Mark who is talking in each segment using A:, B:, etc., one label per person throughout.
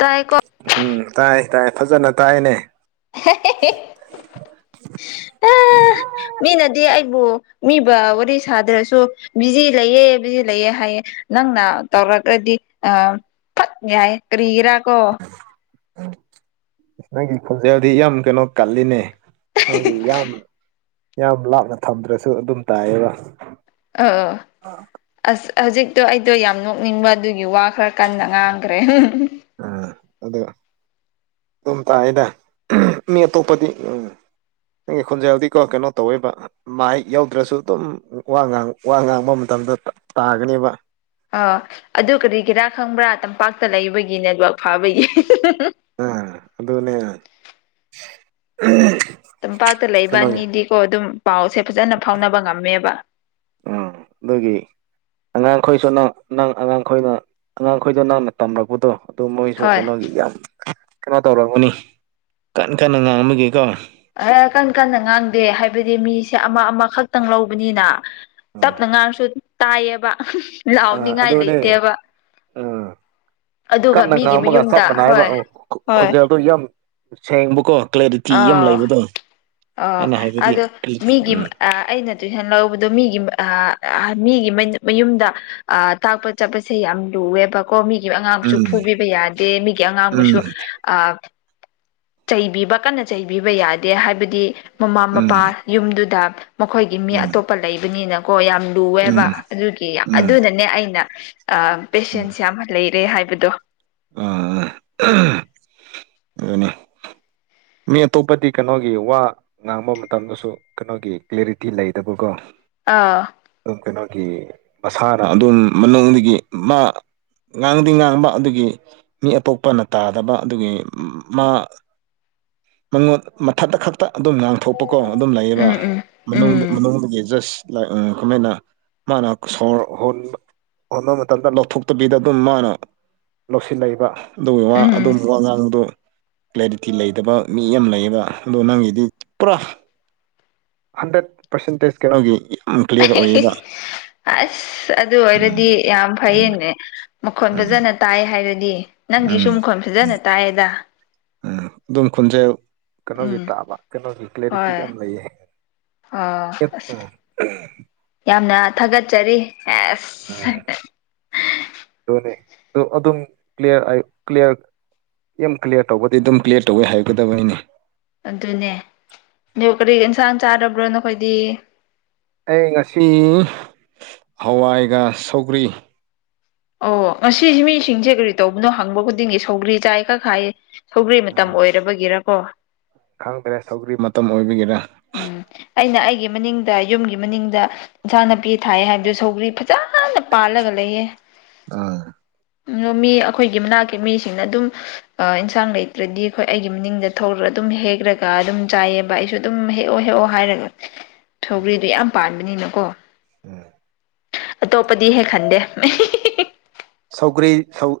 A: ꯇꯥꯏꯀꯣ
B: ꯎꯝ ꯇꯥꯏ ꯇꯥꯏ ꯐꯖꯅ ꯇꯥꯏꯅꯦ
A: ꯃꯤꯅꯗꯤ ꯑꯩꯕꯨ ꯃꯤꯕ ꯋꯥꯔꯤ ꯁꯥꯗ꯭ꯔꯁꯨ ꯕꯤꯖꯤ ꯂꯩꯌꯦ ꯕꯤꯖꯤ ꯂꯩꯑꯦ ꯍꯥꯏꯌꯦ ꯅꯪꯅ ꯇꯧꯔꯛꯗꯤ ꯗꯤ ꯑ ꯌꯥꯏ ꯀꯔꯤꯔ ꯀꯣ
B: ꯏꯁ ꯅꯒꯤ ꯈꯣꯟꯖꯦꯜꯗꯤ ꯌꯥꯝ ꯀꯩꯅꯣ ꯀꯜꯂꯤꯅꯦ ꯑꯗꯨꯒꯤ ꯌꯥꯝ ꯌꯥꯝ ꯂꯥꯞꯅ ꯊꯝꯗ꯭ꯔꯁꯨ ꯑꯗꯨꯝ ꯇꯥꯏꯌꯦꯕ
A: ꯑ ꯑꯁ ꯍꯧꯖꯤꯛꯇꯣ ꯑꯩꯗꯣ ꯌꯥꯝ ꯅꯣꯛꯅꯤꯡꯕ ꯑꯗꯨꯒꯤ ꯋꯥ ꯀꯗꯉ꯭ꯔꯦ
B: ꯑꯗꯨꯒ ꯑꯗꯨꯝ ꯇꯥꯛꯑꯗ ꯃꯤ ꯑꯇꯣꯞꯄꯗꯤ ꯎꯝ ꯅꯪꯒꯤ ꯈꯣꯟꯖꯩ ꯍꯧꯥꯎꯗꯤꯀꯣ ꯀꯩꯅꯣ ꯇꯧꯋꯦꯕ ꯃꯍ ꯌꯎꯗ꯭ꯔꯁꯨ ꯑꯗꯨꯝ ꯋꯥ ꯋꯥ ꯉꯥꯡꯕ ꯃꯇꯝ ꯗ ꯇꯥꯒꯅꯦꯕ
A: ꯑ ꯑꯗꯨ ꯀꯔꯤ ꯀꯔꯥ ꯈꯪꯕ꯭ꯔꯥ ꯇꯝꯄꯥꯛꯇ ꯂꯩꯕꯒꯤ ꯅꯦꯠꯋꯥꯛ ꯐꯥꯕꯒꯤ
B: ꯑ ꯑꯗꯨꯗꯅꯦ
A: ꯇꯝꯄꯥꯛꯥꯛꯇ ꯂꯩꯕꯅꯤꯗꯤꯀꯣ ꯑꯗꯨꯝ ꯄꯥꯎꯁꯦ ꯐꯖꯅ ꯐꯥꯎꯅꯕ ꯉꯝꯃꯦꯕ
B: ꯑꯩꯈꯣꯏꯁꯨ ꯅꯪ ꯅꯪ ꯑꯉꯥꯡꯈꯣꯏꯅ ꯑꯉꯥꯡꯈꯣꯏꯗꯣ ꯅꯪꯅ ꯇꯝꯔꯛꯄꯗꯣ ꯑꯗꯨ ꯃꯣꯏꯁꯨ
A: ꯍꯣꯏ
B: ꯀꯩꯅꯣꯒꯤ ꯌꯥꯝ ꯀꯩꯅꯣ ꯇꯧꯔꯝꯒꯅꯤ ꯀꯟ ꯀꯟꯅ ꯉꯥꯡꯃꯒꯦꯀꯣ
A: ꯑꯦ ꯀꯟ ꯀꯟꯅ ꯉꯥꯡꯗꯦ ꯍꯥꯏꯕꯗꯤ ꯃꯤꯁꯦ ꯑꯃ ꯑꯃꯈꯛꯇꯪ ꯂꯧꯕꯅꯤꯅ
B: ꯎꯝ
A: ꯇꯞꯅ ꯉꯥꯡꯁꯨ ꯇꯥꯏꯌꯦꯕ ꯂꯥꯎꯅꯤꯡꯉꯥꯏ ꯂꯩꯇꯦꯕ
B: ꯎꯝ
A: ꯑꯗꯨꯒ
B: ꯀꯟꯅ
A: ꯃꯤꯒꯤ
B: ꯉꯝꯃꯒ ꯆꯞ
A: ꯃꯌꯨꯝꯗ
B: ꯃꯥꯟꯅꯏꯕ
A: ꯍꯣꯏ ꯍꯣꯏ
B: ꯈꯣꯟꯖꯦꯜꯗꯨ ꯌꯥꯝ ꯁꯦꯡꯕꯀꯣ ꯀ꯭ꯂꯦꯔꯤꯇꯤ ꯌꯥꯝ ꯂꯩꯕꯗꯣ
A: ꯑꯣ
B: ꯑꯩꯅ ꯍꯥꯏꯕꯗꯤ
A: ꯑꯗꯣ ꯃꯤꯒꯤ
B: ꯎꯝ
A: ꯑꯩꯅ ꯇꯨꯏꯁꯟ ꯂꯧꯕꯗꯣ ꯃꯤꯒꯤ ꯃꯤꯒꯤ ꯃꯌꯨꯝꯗ ꯑ ꯇꯥꯛꯄ ꯆꯠꯄꯁꯦ ꯌꯥꯝ ꯂꯨꯑꯦꯕ ꯀꯣ ꯃꯤꯒꯤ ꯑꯉꯥꯡꯁꯨ
B: ꯎꯝ
A: ꯐꯨꯕꯤꯕ ꯌꯥꯗꯦ ꯃꯤꯒꯤ ꯑꯉꯥꯡꯕꯨꯁꯨ
B: ꯎꯝ
A: ꯑ ꯆꯩꯕꯤꯕ ꯀꯟꯅ ꯆꯩꯕꯤꯕ ꯌꯥꯗꯦ ꯍꯥꯏꯕꯗꯤ ꯃꯃꯥ
B: ꯎꯝ
A: ꯃꯄꯥ ꯌꯨꯝꯗꯨꯗ ꯃꯈꯣꯏꯒꯤ ꯃꯤ ꯑꯇꯣꯞꯄ ꯂꯩꯕꯅꯤꯅꯀꯣ ꯌꯥꯝ ꯂꯨꯑꯦꯕ
B: ꯎꯝ
A: ꯑꯗꯨꯒꯤ
B: ꯎꯝ
A: ꯑꯗꯨꯅꯅꯦ ꯑꯩꯅ ꯄꯦꯁꯦꯟꯁ ꯌꯥꯝ ꯂꯩꯔꯦ ꯍꯥꯏꯕꯗꯣ
B: ꯑ ꯑꯗꯨꯅꯦ ꯃꯤ ꯑꯇꯣꯞꯄꯗꯤ ꯀꯩꯅꯣꯒꯤ ꯋꯥ ꯉꯥꯡꯕ ꯃꯇꯝꯗꯁꯨ ꯀꯩꯅꯣꯒꯤ ꯀ꯭ꯦꯔꯤꯇꯤ ꯂꯩꯗꯕꯀꯣ
A: ꯑꯥ
B: ꯒꯤ ꯃꯁꯥꯅ ꯑꯗꯨꯝ ꯃꯅꯨꯡꯗꯒꯤ ꯃꯥ ꯉꯥꯡꯗꯤ ꯉꯥꯡꯕ ꯑꯗꯨꯒꯤ ꯃꯤ ꯑꯇꯣꯞꯄꯅ ꯇꯥꯗꯕ ꯑꯗꯨꯒꯤ ꯃꯥ ꯃ ꯃꯊ ꯇ ꯀꯛꯇ ꯑꯗꯨꯝ ꯉꯥꯡꯊꯣꯛꯄꯀꯣ ꯑꯗꯨꯝ ꯂꯩꯌꯦꯕ
A: ꯎꯝ ꯎꯝ ꯎꯝ
B: ꯃꯅꯨꯡꯗꯒꯤ ꯖꯁ ꯀꯃꯥꯏꯅ ꯃꯥꯅ ꯁꯣꯔ ꯍ ꯍꯠꯅꯕ ꯃꯇꯝꯗ ꯂꯧꯊꯣꯛꯇꯕꯤꯗ ꯑꯗꯨꯝ ꯃꯥꯅ ꯂꯧꯁꯤꯜꯂꯛꯏꯕ ꯑꯗꯨꯒꯤ ꯋꯥ
A: ꯎꯝ
B: ꯑꯗꯨꯒꯨꯝꯕ ꯋꯥ ꯉꯥꯡꯕꯗꯨ ꯇꯤ ꯂꯩꯇꯕ ꯃꯤ ꯌꯥꯝ ꯂꯩꯌꯦꯕ ꯑꯗꯣ ꯅꯪꯒꯤꯗꯤ ꯄꯨꯔꯥ ꯍꯟꯗ꯭ꯔꯦꯠ ꯄꯔꯁꯦꯟꯇꯦꯖ ꯀꯩꯅꯣꯒꯤ ꯌꯥꯝ ꯀ꯭ꯂꯤꯌꯥꯔ ꯑꯣꯏꯌꯦꯕ
A: ꯑꯁ ꯑꯗꯨ ꯑꯣꯏꯔꯗꯤ ꯌꯥꯝ ꯐꯩꯌꯦꯅꯦ ꯃꯈꯣꯟ
B: ꯎꯝ
A: ꯐꯖꯅ ꯇꯥꯏ ꯍꯥꯏꯔꯗꯤ ꯅꯪꯒꯤ
B: ꯎꯝ
A: ꯁꯨꯝ ꯈꯣꯟ ꯐꯖꯅ ꯇꯥꯏꯌꯦꯗ
B: ꯎꯝ ꯑꯗꯨꯝ ꯈꯣꯟꯖꯦꯟꯁꯦ ꯀꯩꯅꯣꯒꯤ
A: ꯎꯝ
B: ꯇꯥꯕ ꯀꯩꯅꯣꯒꯤ ꯀ꯭ꯂꯦꯔꯤꯇꯤ
A: ꯍꯣꯏ
B: ꯌꯥꯝ ꯂꯩꯌꯦ
A: ꯑꯣ ꯑꯁ
B: ꯆꯄ
A: ꯌꯥꯝꯅ ꯊꯥꯒꯠꯆꯔꯤ ꯑꯦꯁ
B: ꯑꯗꯨꯅꯦ ꯑꯗꯨꯝ ꯀ꯭ꯂꯤꯌꯥꯔ ꯀ꯭ꯂꯤꯌꯥꯔ ꯌꯝ ꯀ꯭ꯂꯤꯌꯥꯔ ꯇꯧꯕꯗꯤ ꯑꯗꯨꯝ ꯀ꯭ꯂꯤꯌꯥꯔ ꯇꯧꯋꯦ ꯍꯥꯏꯒꯗꯕꯅꯤꯅꯦ
A: ꯑꯗꯨꯅꯦ ꯑꯗꯨ ꯀꯔꯤ ꯑꯦꯟꯁꯥꯡ ꯆꯥꯔꯕ꯭ꯔꯣ ꯅꯈꯣꯏꯗꯤ
B: ꯑꯩ ꯉꯁꯤ ꯍꯋꯥꯏꯒ ꯁꯧꯒ꯭ꯔꯤ
A: ꯑꯣ ꯉꯁꯤꯁꯤ ꯃꯤꯁꯤꯡꯁꯦ ꯀꯔꯤ ꯇꯧꯕꯅꯣ ꯍꯪꯕ ꯈꯨꯗꯤꯡꯒꯤ ꯁꯧꯒ꯭ꯔꯤ ꯆꯥꯏ ꯈꯔ ꯍꯥꯏꯌꯦ ꯁꯧꯒ꯭ꯔꯤ ꯃꯇꯝ ꯑꯣꯏꯔꯕꯒꯤꯔꯀꯣ
B: ꯈꯪꯗ꯭ꯔꯦ ꯁꯧꯗ꯭ꯔꯤ ꯃꯇꯝ ꯑꯣꯏꯕꯤꯒꯤꯔꯥ
A: ꯎꯝ ꯑꯩꯅ ꯑꯩꯒꯤ ꯃꯅꯤꯡꯗ ꯌꯨꯝꯒꯤ ꯃꯅꯤꯡꯗ ꯏꯟꯁꯥꯡ ꯅꯥꯄꯤ ꯊꯥꯏꯑ ꯍꯥꯏꯕꯗꯨ ꯁꯧꯒ꯭ꯔꯤ ꯐꯖꯅ ꯄꯥꯜꯂꯒ ꯂꯩꯌꯦ
B: ꯑꯥ
A: ꯑꯗꯣ ꯃꯤ ꯑꯩꯈꯣꯏꯒꯤ ꯃꯅꯥꯛꯀꯤ ꯃꯤꯁꯤꯡꯅ ꯑꯗꯨꯝ ꯏꯟꯁꯥꯡ ꯂꯩꯇ꯭ꯔꯗꯤ ꯑꯩꯈꯣꯏ ꯑꯩꯒꯤ ꯃꯤꯅꯤꯡꯗ ꯊꯧꯔ ꯑꯗꯨꯝ ꯍꯦꯛ꯭ꯔꯒ ꯑꯗꯨꯝ ꯆꯥꯏꯑꯕ ꯑꯩꯁꯨ ꯑꯗꯨꯝ ꯍꯦꯛꯑꯣ ꯍꯦꯛꯑꯣ ꯍꯥꯏꯔꯒ ꯁꯧꯒ꯭ꯔꯤꯗꯨ ꯌꯥꯝ ꯄꯥꯟꯕꯅꯤꯅꯀꯣ
B: ꯎꯝ
A: ꯑꯇꯣꯞꯄꯗꯤ ꯍꯦꯛ ꯍꯥꯟꯗꯦ
B: ꯁꯧꯒ꯭ꯔꯤ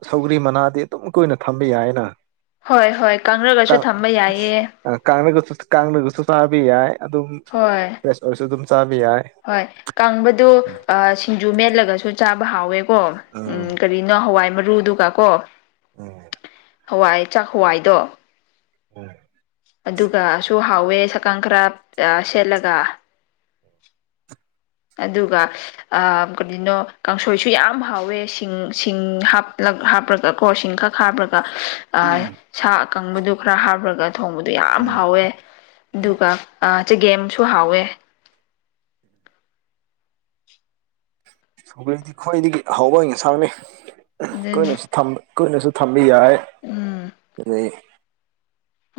B: ꯁꯧꯒ꯭ꯔꯤ ꯃꯅꯥꯗꯤ ꯑꯗꯨꯝ ꯀꯨꯏꯅ ꯊꯝꯕ ꯌꯥꯏꯅ
A: ꯍꯣꯏ ꯍꯣꯏ ꯀꯪꯔꯒꯁꯨ ꯊꯝꯕ ꯌꯥꯏꯌꯦ
B: ꯀꯥꯡꯒ ꯀꯥꯡꯅꯒꯁꯨꯁꯨ ꯆꯥꯕ ꯌꯥꯏ ꯑꯗꯨꯝ
A: ꯍꯣꯏ
B: ꯐꯦꯁ ꯑꯣꯏꯁꯨ ꯑꯗꯨ
A: ꯍꯣꯏ ꯀꯪꯕꯗꯨ ꯁꯤꯡꯖꯨ ꯃꯦꯠꯂꯒꯁꯨ ꯆꯥꯕ ꯍꯥꯎꯋꯦ ꯀꯣ ꯎꯝ ꯀꯔꯤꯅꯣ ꯍꯋꯥꯏ ꯃꯔꯨꯗꯨꯒ ꯀꯣ
B: ꯎꯝ
A: ꯍꯋꯥꯏ ꯆꯥꯛ ꯍꯋꯥꯏꯗꯣ
B: ꯎꯝ
A: ꯑꯗꯨꯒꯁꯨ ꯍꯥꯎꯋꯦ ꯁꯥꯀꯪ ꯈꯔ ꯁꯦꯠꯂꯒ ꯑꯗꯨꯒ ꯀꯔꯤꯅꯣ ꯀꯥꯡꯁꯣꯏꯁꯨ ꯌꯥꯝ ꯍꯥꯎꯋꯦ ꯁꯤꯡ ꯁꯤꯡ ꯍꯥꯞꯂ ꯈꯛ ꯍꯥꯞꯄ꯭ꯔꯒ ꯁꯤꯡ ꯈꯛ ꯍꯥꯞꯄꯒ
B: ꯎꯝ
A: ꯁꯥ ꯑꯀꯪꯕꯗꯨ ꯈꯔ ꯍꯥꯞꯄ꯭ꯔꯒ ꯊꯣꯡꯕꯗꯣ ꯌꯥꯝ
B: ꯎꯝ
A: ꯍꯥꯎꯋꯦ
B: ꯎꯝ
A: ꯑꯗꯨꯒ ꯆꯒꯦꯝꯁꯨ ꯍꯥꯎꯋꯦ
B: ꯁꯨꯒꯔ꯭ꯤꯗꯤ ꯈ꯭ꯋꯥꯏꯗꯒꯤ ꯍꯥꯎꯕ ꯏꯟꯁꯥꯡꯅꯤ
A: ꯑꯗꯨꯅꯤ
B: ꯀꯨꯏꯅꯁꯨ ꯊꯝ ꯀꯨꯏꯅꯁꯨ ꯊꯝ ꯕꯤ ꯌꯥꯏ
A: ꯎꯝ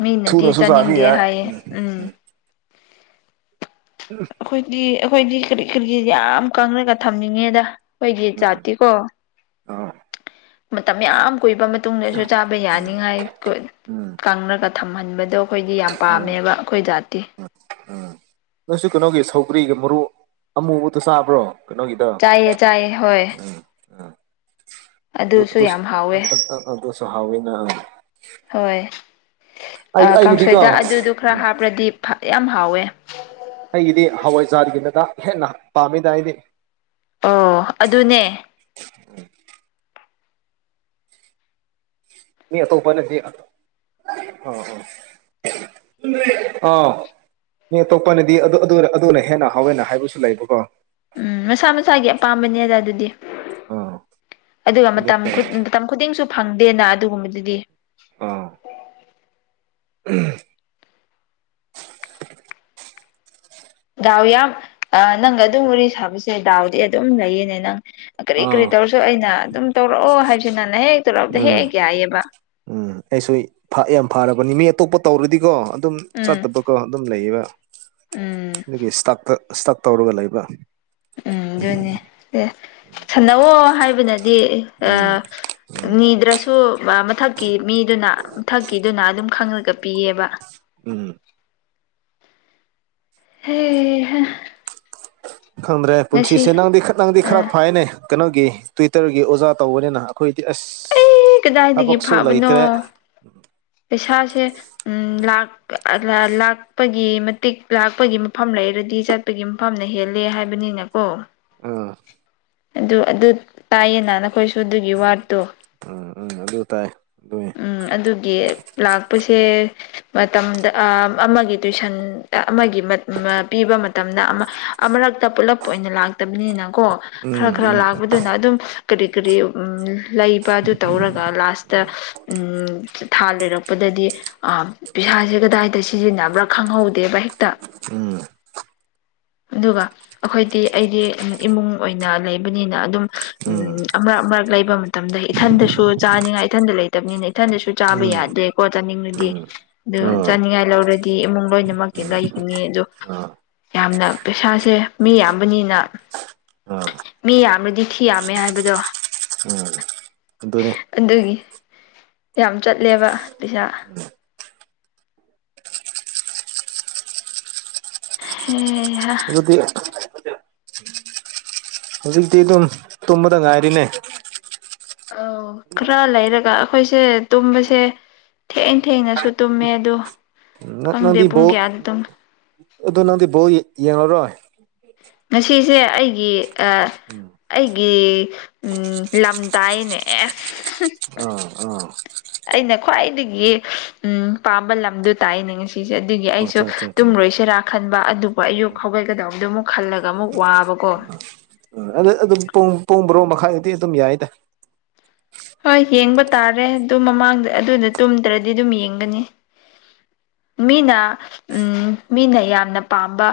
A: ꯃꯤꯅꯗꯤ
B: ꯊꯨꯅꯁꯨ ꯆꯥꯕ
A: ꯆꯥꯅꯤꯡꯗꯦ
B: ꯌꯥꯏ
A: ꯍꯥꯏꯌꯦ ꯎꯝ ꯑꯩꯈꯣꯏꯗꯤ ꯑꯩꯈꯣꯏꯗꯤ ꯀꯔꯤ ꯀꯔꯤ ꯌꯥꯝ ꯀꯥꯡꯉꯒ ꯊꯝꯅꯤꯡꯉꯦꯗ ꯑꯩꯈꯣꯏꯒꯤ ꯖꯥꯇꯤꯀꯣ
B: ꯑ
A: ꯃꯇꯝ ꯌꯥꯝ ꯀꯨꯏꯕ ꯃꯇꯨꯡꯗꯁꯨ ꯆꯥꯕ ꯌꯥꯅꯤꯉꯥꯏ
B: ꯎꯝ
A: ꯀꯪꯔꯒ ꯊꯝꯍꯟꯕꯗꯣ ꯑꯩꯈꯣꯏꯗꯤ ꯌꯥꯝ
B: ꯑꯥ
A: ꯄꯥꯝꯃꯦꯕ ꯑꯩꯈꯣꯏ ꯖꯥꯠꯇꯤ
B: ꯎꯝ ꯅꯪꯁꯨ ꯀꯩꯅꯣꯒꯤ ꯁꯧꯒ꯭ꯔꯤꯒ ꯃꯔꯨ ꯑꯃꯨꯕꯗꯨ ꯆꯥꯕ꯭ꯔꯣ ꯀꯩꯅꯣꯒꯤꯗꯣ
A: ꯆꯥꯏꯌꯦ ꯆꯥꯏꯌꯦ ꯍꯣꯏ
B: ꯎꯝ
A: ꯑꯗꯨꯁꯨ ꯌꯥꯝ ꯍꯥꯎꯋꯦ
B: ꯑꯗꯨꯁꯨ ꯍꯥꯎꯌꯦ ꯅꯥ
A: ꯍꯣꯏ
B: ꯑꯩꯒꯤꯗꯤꯀꯣ
A: ꯀꯥꯡꯁꯣꯏꯗ ꯑꯗꯨꯗꯣ ꯈꯔ
B: ꯎꯝ
A: ꯍꯥꯞꯄ꯭ꯔꯗꯤ ꯌꯥꯝ ꯍꯥꯎꯋꯦ
B: ꯑꯩꯒꯤꯗꯤ ꯍꯋꯥꯏꯖꯥꯔꯒꯤꯅꯗ ꯍꯦꯟꯅ ꯄꯥꯝꯃꯤꯗ ꯑꯩꯗꯤ
A: ꯑꯣ ꯑꯗꯨꯅꯦ
B: ꯃꯤ ꯑꯇꯣꯞꯄꯥꯅꯥꯗꯤ ꯑ ꯑ ꯑ ꯅ ꯑꯇꯣꯞꯄꯅꯗꯤ ꯑꯗꯨ ꯑꯗꯨꯅ ꯍꯦꯟꯅ ꯍꯥꯎꯋꯦꯟꯅ ꯍꯥꯏꯕꯁꯨ ꯂꯩꯕꯀꯣ
A: ꯎꯝ ꯃꯁꯥ ꯃꯁꯥꯒꯤ ꯑꯄꯥꯝꯕꯅꯦꯗ ꯑꯗꯨꯗꯤ
B: ꯑꯥ
A: ꯑꯗꯨꯒ
B: ꯑꯗꯨ
A: ꯃꯇꯝ ꯃꯇꯝ ꯈꯨꯗꯤꯡꯁꯨ ꯐꯪꯗꯦꯅ ꯑꯗꯨꯒꯨꯝꯕꯗꯨꯗꯤ
B: ꯑꯥ ꯎꯝ
A: ꯗꯥꯎ ꯌꯥꯝ ꯅꯪꯒ ꯑꯗꯨꯝ ꯋꯥꯔꯤ ꯁꯥꯕꯁꯦ ꯗꯥꯎꯗꯤ ꯑꯗꯨꯝ ꯂꯩꯌꯦꯅꯦ ꯅꯪ ꯀꯔꯤ ꯀꯔꯤ
B: ꯑꯥ
A: ꯇꯧꯔꯁꯨ ꯑꯩꯅ ꯑꯗꯨꯝ ꯇꯧꯔꯛꯑꯣ ꯍꯥꯏꯁꯤꯅꯅ ꯍꯦꯛ ꯇꯧꯔꯛꯕꯗ
B: ꯎꯝ
A: ꯍꯦꯛ ꯌꯥꯏꯑꯕ
B: ꯎꯝ ꯑꯩꯁꯨ ꯌꯥꯝ ꯐꯔꯕꯅꯤ ꯃꯤ ꯑꯇꯣꯞꯄ ꯇꯧꯔꯗꯤꯀꯣ ꯑꯗꯨꯝ
A: ꯎꯝ
B: ꯆꯠꯇꯕꯀꯣ ꯑꯗꯨꯝ ꯂꯩꯌꯦꯕ
A: ꯎꯝ
B: ꯑꯗꯨꯒꯤ ꯁ꯭ꯇꯥꯥꯛꯇ ꯏꯁꯇꯛ ꯇꯧꯔꯒ ꯂꯩꯕ
A: ꯎꯝ ꯑꯗꯨꯅꯦ ꯁꯥꯟꯅꯧꯑꯣ ꯍꯥꯏꯕꯅꯗꯤ
B: ꯎꯝ
A: ꯑ
B: ꯎꯝ
A: ꯃꯤꯅꯤꯗ꯭ꯔꯥ ꯁꯨ ꯃꯊꯛꯀꯤ ꯃꯤꯗꯨꯅ ꯃꯊꯛꯀꯤꯗꯨꯅ ꯑꯗꯨꯝ ꯈꯪꯉꯒ ꯄꯤꯌꯦꯕ
B: ꯎꯝ
A: ꯍꯦ
B: ꯈꯪꯗ꯭ꯔꯦ
A: ꯉꯁꯤ
B: ꯄꯨꯟꯁꯤꯁꯦ ꯅꯪꯗꯤ ꯅꯪꯗꯤ ꯈꯔ
A: ꯑꯥ
B: ꯐꯥꯏꯅꯦ ꯀꯩꯅꯣꯒꯤ ꯇ꯭ꯋꯤꯇꯔꯒꯤ ꯑꯣꯖꯥ ꯇꯧꯕꯅꯤꯅ ꯑꯩꯈꯣꯏꯗꯤ ꯑꯁ
A: ꯑꯩ
B: ꯍꯥ
A: ꯀꯗꯥꯏꯗꯒꯤ
B: ꯄꯛꯁꯨꯂ ꯏꯇꯔꯦ
A: ꯏꯁꯁꯦ ꯎꯝ ꯂꯥꯛ ꯂꯥꯛꯄꯒꯤ ꯃꯇꯤꯛ ꯂꯥꯛꯄꯒꯤ ꯃꯐꯝ ꯂꯩꯔꯗꯤ ꯆꯠꯄꯒꯤ ꯃꯐꯝꯅ ꯍꯦꯜꯂꯦ ꯍꯥꯏꯕꯅꯤꯅꯀꯣ
B: ꯑꯥ
A: ꯑꯗꯨ ꯑꯗꯨ ꯇꯥꯏꯌꯦ ꯅ ꯑꯩꯈꯣꯏꯁꯨ ꯑꯗꯨꯒꯤ ꯋꯥꯠꯇꯣ
B: ꯎꯝ ꯎꯝ ꯑꯗꯨ ꯇꯥꯏ ꯑꯗꯨꯏ
A: ꯎꯝ ꯑꯗꯨꯒꯤ ꯂꯥꯛꯄꯁꯦ ꯃꯇꯝꯗ ꯑꯃꯒꯤ ꯇꯨꯏꯁꯟ ꯑꯃꯒꯤ ꯄꯤꯕ ꯃꯇꯝꯗ ꯑꯃꯔꯛꯇ ꯄꯨꯂꯞ ꯑꯣꯏꯅ ꯂꯥꯛꯇꯕꯅꯤꯅꯀꯣ ꯈꯔ
B: ꯎꯝ
A: ꯈꯔ
B: ꯎꯝ
A: ꯂꯥꯛꯄꯗꯨꯅ ꯑꯗꯨꯝ ꯀꯔꯤ ꯀꯔꯤ ꯂꯩꯕ ꯑꯗꯨ ꯇꯧꯔꯒ ꯂꯥꯁꯇ ꯂꯩꯔꯛꯄꯗꯗꯤ ꯑ ꯄꯩꯁꯥꯁꯦ ꯀꯗꯥꯏꯗ ꯁꯤꯖꯤꯟꯅꯕ꯭ꯔꯥ ꯈꯪꯍꯧꯗꯦꯕ ꯍꯦꯛꯇ
B: ꯎꯝ
A: ꯑꯗꯨꯒ ꯑꯩꯈꯣꯏꯗꯤ ꯑꯩꯗꯤ ꯏꯃꯨꯡ ꯑꯣꯏꯅ ꯂꯩꯕꯅꯤꯅ ꯑꯗꯨꯝ ꯎꯝ ꯑꯃ ꯑꯃ ꯂꯩꯕ ꯃꯇꯝꯗ ꯏꯊꯟꯗꯁꯨ ꯆꯥꯅꯤꯡꯉꯥꯏ ꯏꯊꯟꯗ ꯂꯩꯇꯕꯅꯤꯅ ꯏꯊꯟꯗꯁꯨ ꯆꯥꯕ
B: ꯎꯝ
A: ꯌꯥꯅꯤ ꯀꯣ ꯆꯥꯅꯤꯡꯂꯨꯗꯤ
B: ꯎꯝ
A: ꯑꯗꯨ
B: ꯎꯝ
A: ꯆꯥꯅꯤꯡꯉꯥꯏ ꯂꯧꯔꯗꯤ ꯏꯃꯨꯡ ꯂꯣꯏꯅꯃꯛꯇꯤ ꯂꯩꯒꯅꯤ ꯑꯗꯣ
B: ꯑꯥ ꯑꯥ
A: ꯌꯥꯝꯅ ꯄꯩꯁꯥꯁꯦ ꯃꯤ ꯌꯥꯝꯕꯅꯤꯅ
B: ꯑꯥ
A: ꯃꯤ ꯌꯥꯝꯅꯗꯤ ꯊꯤ ꯌꯥꯝꯃꯦ ꯍꯥꯏꯕꯗꯣ
B: ꯎꯝ ꯑꯗꯨꯅꯤ
A: ꯑꯗꯨꯒꯤ ꯌꯥꯝ ꯆꯠꯂꯦꯕ ꯄꯩꯁꯥ ꯎꯝ
B: ꯑꯗꯨꯗꯤ ꯍꯧꯖꯤꯇ ꯇꯇꯕꯗ ꯉꯥꯔꯤꯅꯦ
A: ꯑ ꯈꯔ ꯂꯩꯔꯒ ꯑꯩꯈꯣꯏꯁꯦ ꯇꯨꯝꯕꯁꯦ ꯊꯦꯡꯅ ꯊꯦꯡꯅꯁꯨ ꯇꯨꯝꯃꯦ ꯑ
B: ꯅꯪꯗꯤ ꯕꯣ ꯑꯗꯨ ꯅꯪꯗꯤ ꯕꯣ ꯌꯦꯡꯂꯡꯉꯔꯣꯏ
A: ꯉꯁꯤꯁꯦ ꯑꯩꯒꯤ ꯑ
B: ꯎꯝ
A: ꯑꯩꯒꯤ ꯎ ꯂꯝꯗꯥꯏꯅꯦ ꯑꯦꯁ
B: ꯑꯥ ꯑꯥ
A: ꯑꯩꯅ ꯈ꯭ꯋꯥꯏꯗꯒꯤ ꯎꯝ ꯄꯥꯝꯕ ꯂꯝꯗꯣ ꯇꯥꯛꯅꯦ ꯉꯁꯤꯁꯦ ꯑꯗꯨꯒꯤ
B: ꯑꯆꯥ ꯑꯆꯥ ꯑꯆꯥ
A: ꯇꯔꯣꯏꯁꯦ ꯔ ꯈꯟꯕ ꯑꯗꯨꯄ ꯑꯌꯨꯛ ꯍꯧꯥꯎꯒꯠꯒꯗꯕꯗꯣ ꯑꯃꯨꯛ ꯈꯜꯂꯒ ꯑꯃꯨꯛ ꯋꯥꯕꯀꯣ
B: ꯎꯝ ꯑꯗ ꯑꯗꯨꯝ ꯄꯣꯡ ꯕꯔꯣ ꯃꯈꯥꯒꯤꯗꯤ ꯑꯗꯨꯝ ꯌꯥꯏꯗ
A: ꯍꯣꯏ ꯌꯦꯡꯕ ꯇꯥꯔꯦ ꯑꯗꯨ ꯃꯃꯥꯡꯗ ꯑꯗꯨꯗ ꯇꯨꯝꯗ꯭ꯔꯗꯤ ꯑꯗꯨꯝ ꯌꯦꯡꯒꯅꯤ
B: [inaudible]
A: ꯃꯤꯅ ꯃꯤꯅ ꯌꯥꯝꯅ ꯄꯥꯝꯕ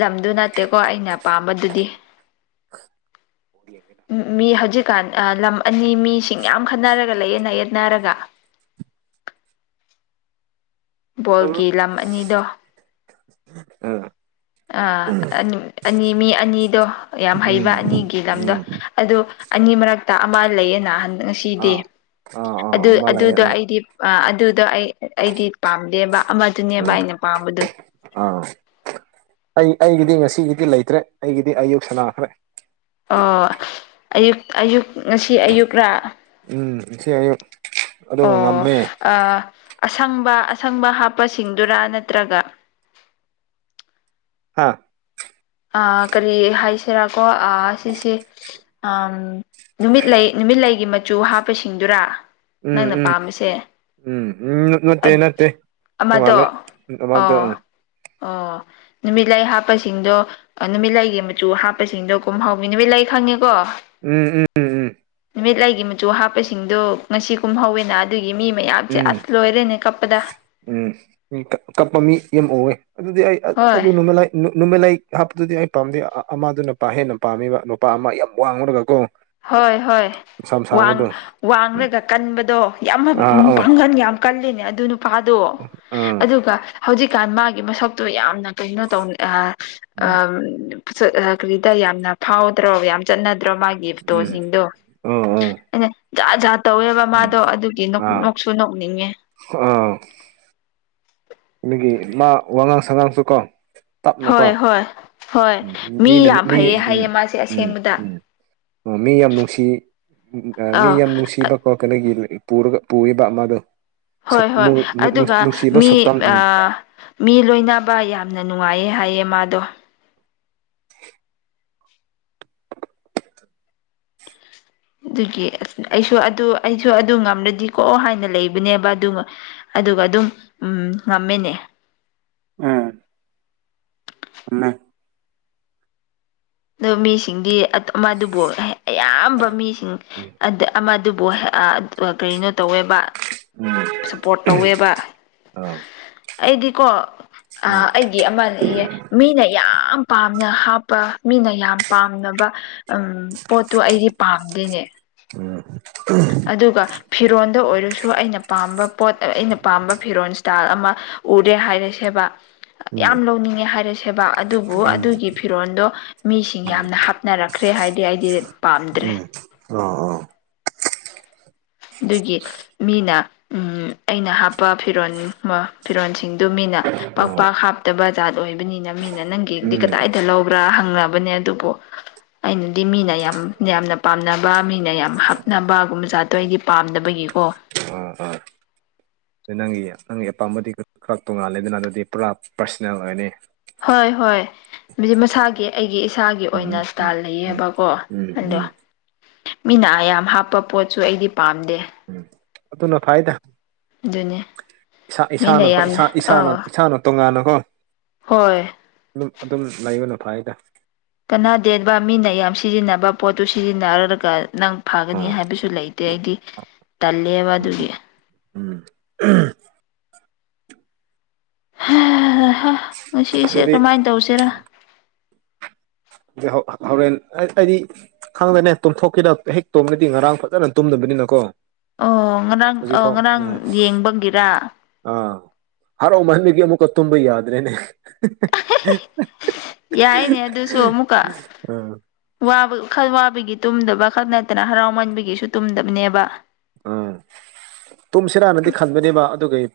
A: ꯂꯝꯗꯨ ꯅꯠꯇꯦꯀꯣ ꯑꯩꯅ ꯑꯄꯥꯝꯕ ꯑꯗꯨꯗꯤ ꯃꯤ ꯍꯧꯖꯤꯛꯀꯥꯟ ꯂꯝ ꯑꯅꯤ ꯃꯤꯁꯤꯡ ꯌꯥꯝ ꯈꯠꯟꯅꯔꯒ ꯂꯩꯌꯦꯠ ꯌꯦꯠꯅꯔꯒ
B: [unintelligible]
A: ꯕꯣꯜꯒꯤ ꯂꯝ ꯑꯅꯤꯗꯣ
B: ꯎꯝ
A: ꯑꯥ ꯑꯅꯤ ꯃꯤ ꯑꯅꯤꯗꯣ ꯌꯥꯝ
B: ꯎꯝ
A: ꯍꯩꯕ ꯑꯅꯤꯒꯤ ꯂꯝꯗꯣ
B: ꯎꯝ
A: ꯑꯗꯨ ꯑꯅꯤ ꯃꯔꯛꯇ ꯑꯃ ꯂꯩꯌꯦꯅ ꯉꯁꯤꯗꯤ
B: ꯑꯥ ꯑꯥ ꯑꯥ
A: ꯑꯗꯨ
B: ꯑꯃ ꯂꯩꯌꯦ
A: ꯑꯗꯨꯗꯣ
B: ꯎꯝ
A: ꯑꯩꯗꯤ ꯑꯗꯨꯗꯣ ꯑꯩ ꯑꯩꯗꯤ ꯄꯥꯝꯗꯦꯕ ꯑꯃꯗꯨꯅꯦꯕ
B: ꯎꯝ
A: ꯑꯩꯅ ꯄꯥ ꯑꯕꯗ
B: ꯑꯥ ꯑꯩ ꯑꯩꯒꯤꯗꯤ ꯉꯁꯤꯒꯤꯗꯤ ꯂꯩꯇ꯭ꯔꯦ ꯑꯩꯒꯤꯗꯤ ꯑꯌꯨꯛ ꯁꯅꯥꯈ꯭ꯔꯦ
A: ꯑꯣ ꯑꯌꯨ ꯑꯌꯨꯛ ꯉꯁꯤ ꯑꯌꯨꯛꯔꯥ
B: ꯎꯝ ꯏ ꯑꯌꯨ
A: ꯑꯣ ꯑ ꯑꯁꯪꯕ ꯑꯁꯪꯕ ꯍꯥꯞꯄꯁꯤꯡꯗꯨꯔꯥ ꯅꯠꯇ꯭ꯔꯒ
B: ꯍꯥꯥ
A: ꯑ ꯀꯔꯤ ꯍꯥꯏꯁꯤꯔꯥꯀꯣ ꯁꯤꯁꯦ ꯑ ꯅꯨꯃꯤꯠꯂ ꯅꯨꯃꯤꯠꯂꯒꯤ ꯃꯆꯨ ꯍꯥꯞꯄꯁꯤꯡꯗꯨꯔꯥ
B: ꯎꯝ
A: ꯅꯪꯅ
B: ꯎꯝ
A: ꯄꯥꯝꯕꯁꯦ
B: ꯎꯝ ꯎꯝ ꯅꯠꯇꯦ ꯅꯠꯇꯦ
A: ꯑꯃꯗꯣ
B: ꯇꯣꯡꯉꯥꯜꯂꯦ ꯑꯃꯗ
A: ꯑꯣ
B: ꯎꯝ
A: ꯑꯣ ꯅꯨꯃꯤ ꯂꯩꯥꯏ ꯍꯥꯞ ꯍꯥꯞꯄꯁꯤꯡꯗꯣ ꯅꯨꯃꯤꯠ ꯂꯩꯒꯤ ꯃꯆꯨ ꯍꯥꯞꯄꯁꯤꯡꯗꯣ ꯀꯨꯝ ꯍꯥꯎꯋ ꯅꯨꯃꯤꯠ ꯂꯩ ꯈꯪꯉꯦꯀꯣ
B: ꯎꯝ ꯎꯝ ꯎꯝ ꯎꯝ
A: ꯃꯤꯠꯂꯒꯤ ꯃꯆꯨ ꯍꯥꯞꯄꯁꯤꯡꯗꯣ ꯉꯁꯤ ꯀꯨꯝꯍꯧꯋꯦꯅ ꯑꯗꯨꯒꯤ ꯃꯤ ꯃꯌꯥꯝꯁꯦ
B: ꯎꯝ
A: ꯑꯁ ꯂꯣꯏꯔꯦꯅꯦ ꯀꯞꯄꯗ
B: ꯎꯝ ꯀꯞꯄ ꯃꯤ ꯌꯥꯝ ꯑꯣꯑꯦ ꯑꯗꯨꯗꯤ ꯑꯩ
A: ꯍꯣꯏ
B: ꯅꯃꯦ ꯂꯩ ꯅꯨꯃꯤꯠꯂꯥꯏ ꯍꯥꯞꯄꯗꯨꯗꯤ ꯑꯩ ꯄꯥꯝꯗꯦ ꯑꯃꯗꯨ ꯅꯨꯄꯥ ꯍꯦꯟꯅ ꯄꯥꯝꯃꯤꯕ ꯅꯨꯄꯥ ꯑꯃ ꯌꯥꯝ ꯋꯥꯡꯉꯨꯔꯒꯀꯣ
A: ꯍꯣꯏ ꯍꯣꯏ
B: ꯃꯁꯝ ꯁꯥꯡꯕꯗꯣ
A: ꯋꯥ
B: ꯎꯝ
A: ꯋꯥꯡꯡꯂꯒ ꯀꯟꯕꯗꯣ ꯌꯥꯝ ꯎ
B: ꯑꯥ ꯑꯧ
A: ꯄꯥꯡꯒꯟ ꯌꯥꯝ ꯀꯜꯂꯤꯅꯦ ꯑꯗꯨ ꯅꯨꯄꯥꯗꯣ
B: ꯑꯥ
A: ꯑꯗꯨꯒ ꯍꯧꯖꯤꯛꯀꯥꯟ ꯃꯥꯒꯤ ꯃꯁꯛꯇꯣ ꯌꯥꯝꯅ ꯀꯩꯅꯣ ꯇꯧ
B: ꯎꯝ
A: ꯀꯔꯤꯗ ꯌꯥꯝꯅ ꯐꯥꯎꯗ꯭ꯔꯣ ꯌꯥꯝꯅ ꯆꯠꯅꯗ꯭ꯔꯣ ꯃꯥꯒꯤ
B: ꯎꯝ ꯑꯧ ꯑꯧ
A: ꯣ ꯇꯧꯋꯦꯕ
B: ꯎꯝ
A: ꯃꯥꯗꯣ ꯑꯗꯨꯒꯤ
B: ꯑꯥ
A: ꯅꯣꯛꯁꯨ ꯅꯣꯛꯅꯤꯡꯉꯦ
B: ꯑꯥ ꯑꯩꯈꯒꯤ ꯃꯥ ꯋꯥꯉꯥꯡ ꯁꯉꯥꯡꯁꯨ ꯀꯣ ꯇꯞꯅꯀꯣꯝ
A: ꯍꯣꯏ ꯍꯣꯏ ꯍꯣꯏ
B: ꯃꯤꯅ
A: ꯌꯥꯝ
B: ꯃꯤ
A: ꯐꯩꯌꯦ
B: ꯎꯝ
A: ꯍꯥꯏꯌꯦ ꯃꯥꯁꯦ
B: ꯎꯝ
A: ꯑꯁꯦꯡꯕꯗ
B: ꯎꯝ ꯑꯣ ꯃꯤ ꯌꯥꯝ ꯅꯨꯡꯁꯤ ꯃꯤ
A: ꯑꯥ
B: ꯌꯥꯝ ꯅꯨꯡꯁꯤꯕ ꯈꯣ ꯀꯩꯅꯣꯒꯤ ꯄꯔꯒ ꯄꯔꯤꯥꯃ ꯑꯗꯨꯣ
A: ꯍꯣꯏ ꯍꯣꯏ ꯑꯗꯨꯒ ꯃꯤ
B: ꯁꯛꯇꯝ
A: ꯑ
B: ꯎꯝ
A: ꯃꯤ ꯂꯣꯏꯅꯕ ꯌꯥꯝꯅ ꯅꯨꯡꯉꯥꯏꯌꯦ ꯍꯥꯏꯌꯦ ꯃꯥꯗꯣ ꯑꯗꯨꯒꯤ ꯑꯁ ꯑꯩꯁꯨ ꯑꯗꯨ ꯑꯩꯁꯨ ꯑꯗꯨ ꯉꯝꯔꯗꯤ ꯀꯣꯑꯣ ꯍꯥꯏꯅ ꯂꯩꯕꯅꯦꯕ ꯑꯗꯨꯒ ꯑꯗꯨꯒ ꯑꯗꯨꯝ ꯎꯝ ꯉꯝꯃꯦꯅꯦ
B: ꯎꯝ ꯑ
A: ꯑ ꯃꯤꯁꯤꯡꯗꯤ ꯑꯃꯗꯨꯕꯨ ꯑꯌꯥꯝꯕ ꯃꯤꯁꯤꯡ
B: ꯎꯝ
A: ꯑꯃꯗꯨꯕꯨ ꯀꯩꯅꯣ ꯇꯧꯋꯦꯕ
B: ꯎꯝ
A: ꯁꯞꯄꯣꯔꯠ ꯇꯧꯋꯦꯕ
B: ꯑꯥ
A: ꯑꯩꯗꯤꯀꯣ ꯑ
B: ꯎꯝ
A: ꯑꯩꯒꯤ ꯑꯃꯅ ꯏꯌꯦ ꯃꯤꯅ ꯌꯥꯝ ꯄꯥꯝꯅ ꯍꯥꯞꯄ ꯃꯤꯅ ꯌꯥꯝ ꯄꯥꯝꯅꯕ ꯎꯝ ꯄꯣꯠꯇꯣ ꯑꯩꯗꯤ ꯄꯥꯝꯗꯦꯅꯦ ꯑꯗꯨꯒ ꯐꯤꯔꯣꯟꯗ ꯑꯣꯏꯔꯁꯨ ꯑꯩꯅ ꯄꯥꯝꯕ ꯄꯣꯠ ꯑꯩꯅ ꯄꯥꯝꯕ ꯐꯤꯔꯣꯟꯜ ꯏꯁꯇꯥꯏꯜ ꯑꯃ ꯎꯔꯦ ꯍꯥꯏꯔꯁꯦꯕ
B: ꯎꯝ
A: ꯌꯥꯝ ꯂꯧꯅꯤꯡꯉꯦ ꯍꯥꯏꯔꯁꯦꯕ ꯑꯗꯨꯕꯨ
B: ꯎꯝ
A: ꯑꯗꯨꯒꯤ ꯐꯤꯔꯣꯜꯗꯣ ꯃꯤꯁꯤꯡ
B: ꯎꯝ
A: ꯌꯥꯝꯅ ꯍꯥꯞꯅꯔꯛꯈ꯭ꯔꯦ ꯍꯥꯏꯗꯤ ꯑꯩꯗꯤ ꯄꯥꯝꯗ꯭ꯔꯦ
B: ꯎꯝ ꯑꯥ ꯑꯥ
A: ꯑꯗꯨꯒꯤ ꯃꯤꯅ ꯑꯩꯅ ꯍꯥꯞꯄ ꯐꯤꯔꯣꯜ ꯐꯤꯔꯣꯜꯁꯤꯡꯗꯨ ꯃꯤꯅ ꯄꯥꯛ
B: ꯑꯥ
A: ꯄꯥꯛ ꯍꯥꯞꯇꯕ ꯖꯥꯔꯠ ꯑꯣꯏꯕꯅꯤꯅ ꯃꯤꯅ ꯅꯪꯒꯤꯗꯤ
B: ꯎꯝ
A: ꯀꯗꯥꯏꯗ ꯂꯧꯕ꯭ꯔꯥ ꯍꯪꯅꯕꯅꯦ ꯑꯗꯨꯕꯨ
B: [unintelligible]
A: ꯑꯩꯅꯗꯤ ꯃꯤꯅ ꯌꯥꯝ ꯌꯥꯝꯅ ꯄꯥꯝꯅꯕ ꯃꯤꯅ ꯌꯥꯝ ꯍꯥꯞꯅꯕ ꯒꯨꯝꯕꯖꯥꯠ ꯑ ꯑꯗꯨꯣ ꯑꯩꯗꯤ ꯄꯥꯝꯗꯕꯒꯤꯀꯣ
B: ꯑꯥ ꯑꯥ ꯑꯗꯨ ꯅꯪꯒꯤ ꯅꯪꯒꯤ ꯑꯄꯥꯝꯕꯗꯤ ꯈꯔ ꯇꯣꯡꯉꯥꯜꯂꯦꯗꯅ ꯑꯗꯨꯗꯤ ꯄꯨꯔꯥ ꯄꯥꯔꯁꯅꯦꯜ ꯑꯣꯏꯅꯤ
A: ꯍꯣꯏ ꯍꯣꯏ ꯑꯗꯨꯗꯤ ꯃꯁꯥꯒꯤ ꯑꯩꯒꯤ ꯏꯁꯥꯒꯤ
B: ꯎꯝ
A: ꯑꯣꯏꯅ
B: ꯎꯝ ꯎꯝ
A: ꯏꯁꯇꯥꯏꯜ
B: ꯎꯝ
A: ꯂꯩꯌꯦꯕꯀꯣ
B: ꯎꯝ
A: ꯑꯗꯣ
B: ꯎꯝ
A: ꯃꯤꯅ ꯑꯌꯥꯝ ꯍꯥꯞꯄ ꯄꯣꯠꯁꯨ ꯑꯩꯗꯤ ꯄꯥꯝꯗꯦ
B: ꯎꯝ ꯑꯗꯨꯅ ꯐꯥꯏꯗ
A: ꯑꯗꯨꯅꯤ
B: ꯏꯁꯥ
A: ꯃꯤꯅ
B: ꯏꯁꯥꯅꯀꯣ
A: ꯌꯥꯝꯅ
B: ꯏꯁꯥ ꯏꯁꯥꯅ
A: ꯑꯥ
B: ꯏꯁꯥꯅ ꯇꯣꯉꯥꯟꯅ ꯍꯥ
A: ꯍꯣꯏ
B: ꯑꯗꯨꯝ ꯑꯗꯨꯝ ꯂꯩꯕꯅ ꯐꯥꯏꯗ
A: ꯀꯅꯥ ꯗꯦꯟꯕ ꯃꯤꯅ ꯌꯥꯝ ꯁꯤꯖꯤꯟꯅꯕ ꯄꯣꯠꯇꯨ ꯁꯤꯖꯤꯟꯅꯔꯔꯒ ꯅꯪ ꯐꯒꯅꯤ
B: ꯎꯝ
A: ꯍꯥꯏꯕꯁꯨ ꯂꯩꯇ ꯑꯩꯗꯤ ꯇꯜꯂꯦꯕ
B: ꯎꯝ
A: ꯑꯗꯨꯒꯤ
B: ꯎꯝ
A: ꯉꯁꯤꯁꯦ
B: ꯑꯗꯨꯗꯤ
A: ꯀꯃꯥꯏꯅ ꯇꯧꯁꯤꯔ
B: ꯍꯣꯔꯦꯟ ꯑꯩꯗꯤ ꯈꯪꯗꯅꯦ ꯇꯨꯝꯊꯣꯛꯈꯤꯔ ꯍꯦꯛ ꯇꯣꯝꯗꯗꯤ ꯉꯔꯥꯡ ꯐꯖꯅ ꯇꯨꯝꯗꯕ ꯑꯗꯨꯅꯀꯣ
A: ꯑꯣ ꯉꯔꯥꯡ ꯑ ꯉꯔꯥꯡ ꯌꯦꯡꯐꯝꯒꯤꯔ
B: ꯍꯔꯣ ꯃꯅꯤꯒꯤ ꯑꯃꯀ ꯇꯨꯝꯝꯕꯩꯗ꯭ꯔꯦꯅꯦ
A: ꯌꯥꯏꯅꯦ ꯑꯗꯨꯁꯨ ꯑꯃꯨꯛ
B: ꯎꯝ
A: ꯈꯜ ꯋꯥꯕꯒꯤ ꯇꯨꯝꯗꯕ ꯈꯛ ꯅꯠꯇꯅ ꯍꯔꯥꯎꯃꯟꯕꯒꯤꯁꯨ ꯇꯨꯝꯗꯕꯅꯦꯕ
B: ꯎꯝ ꯇꯨꯝꯁꯤꯔ ꯍꯥꯟꯅꯗꯤ ꯈꯟꯕꯅꯦꯕ ꯑꯗꯨꯒꯒꯤ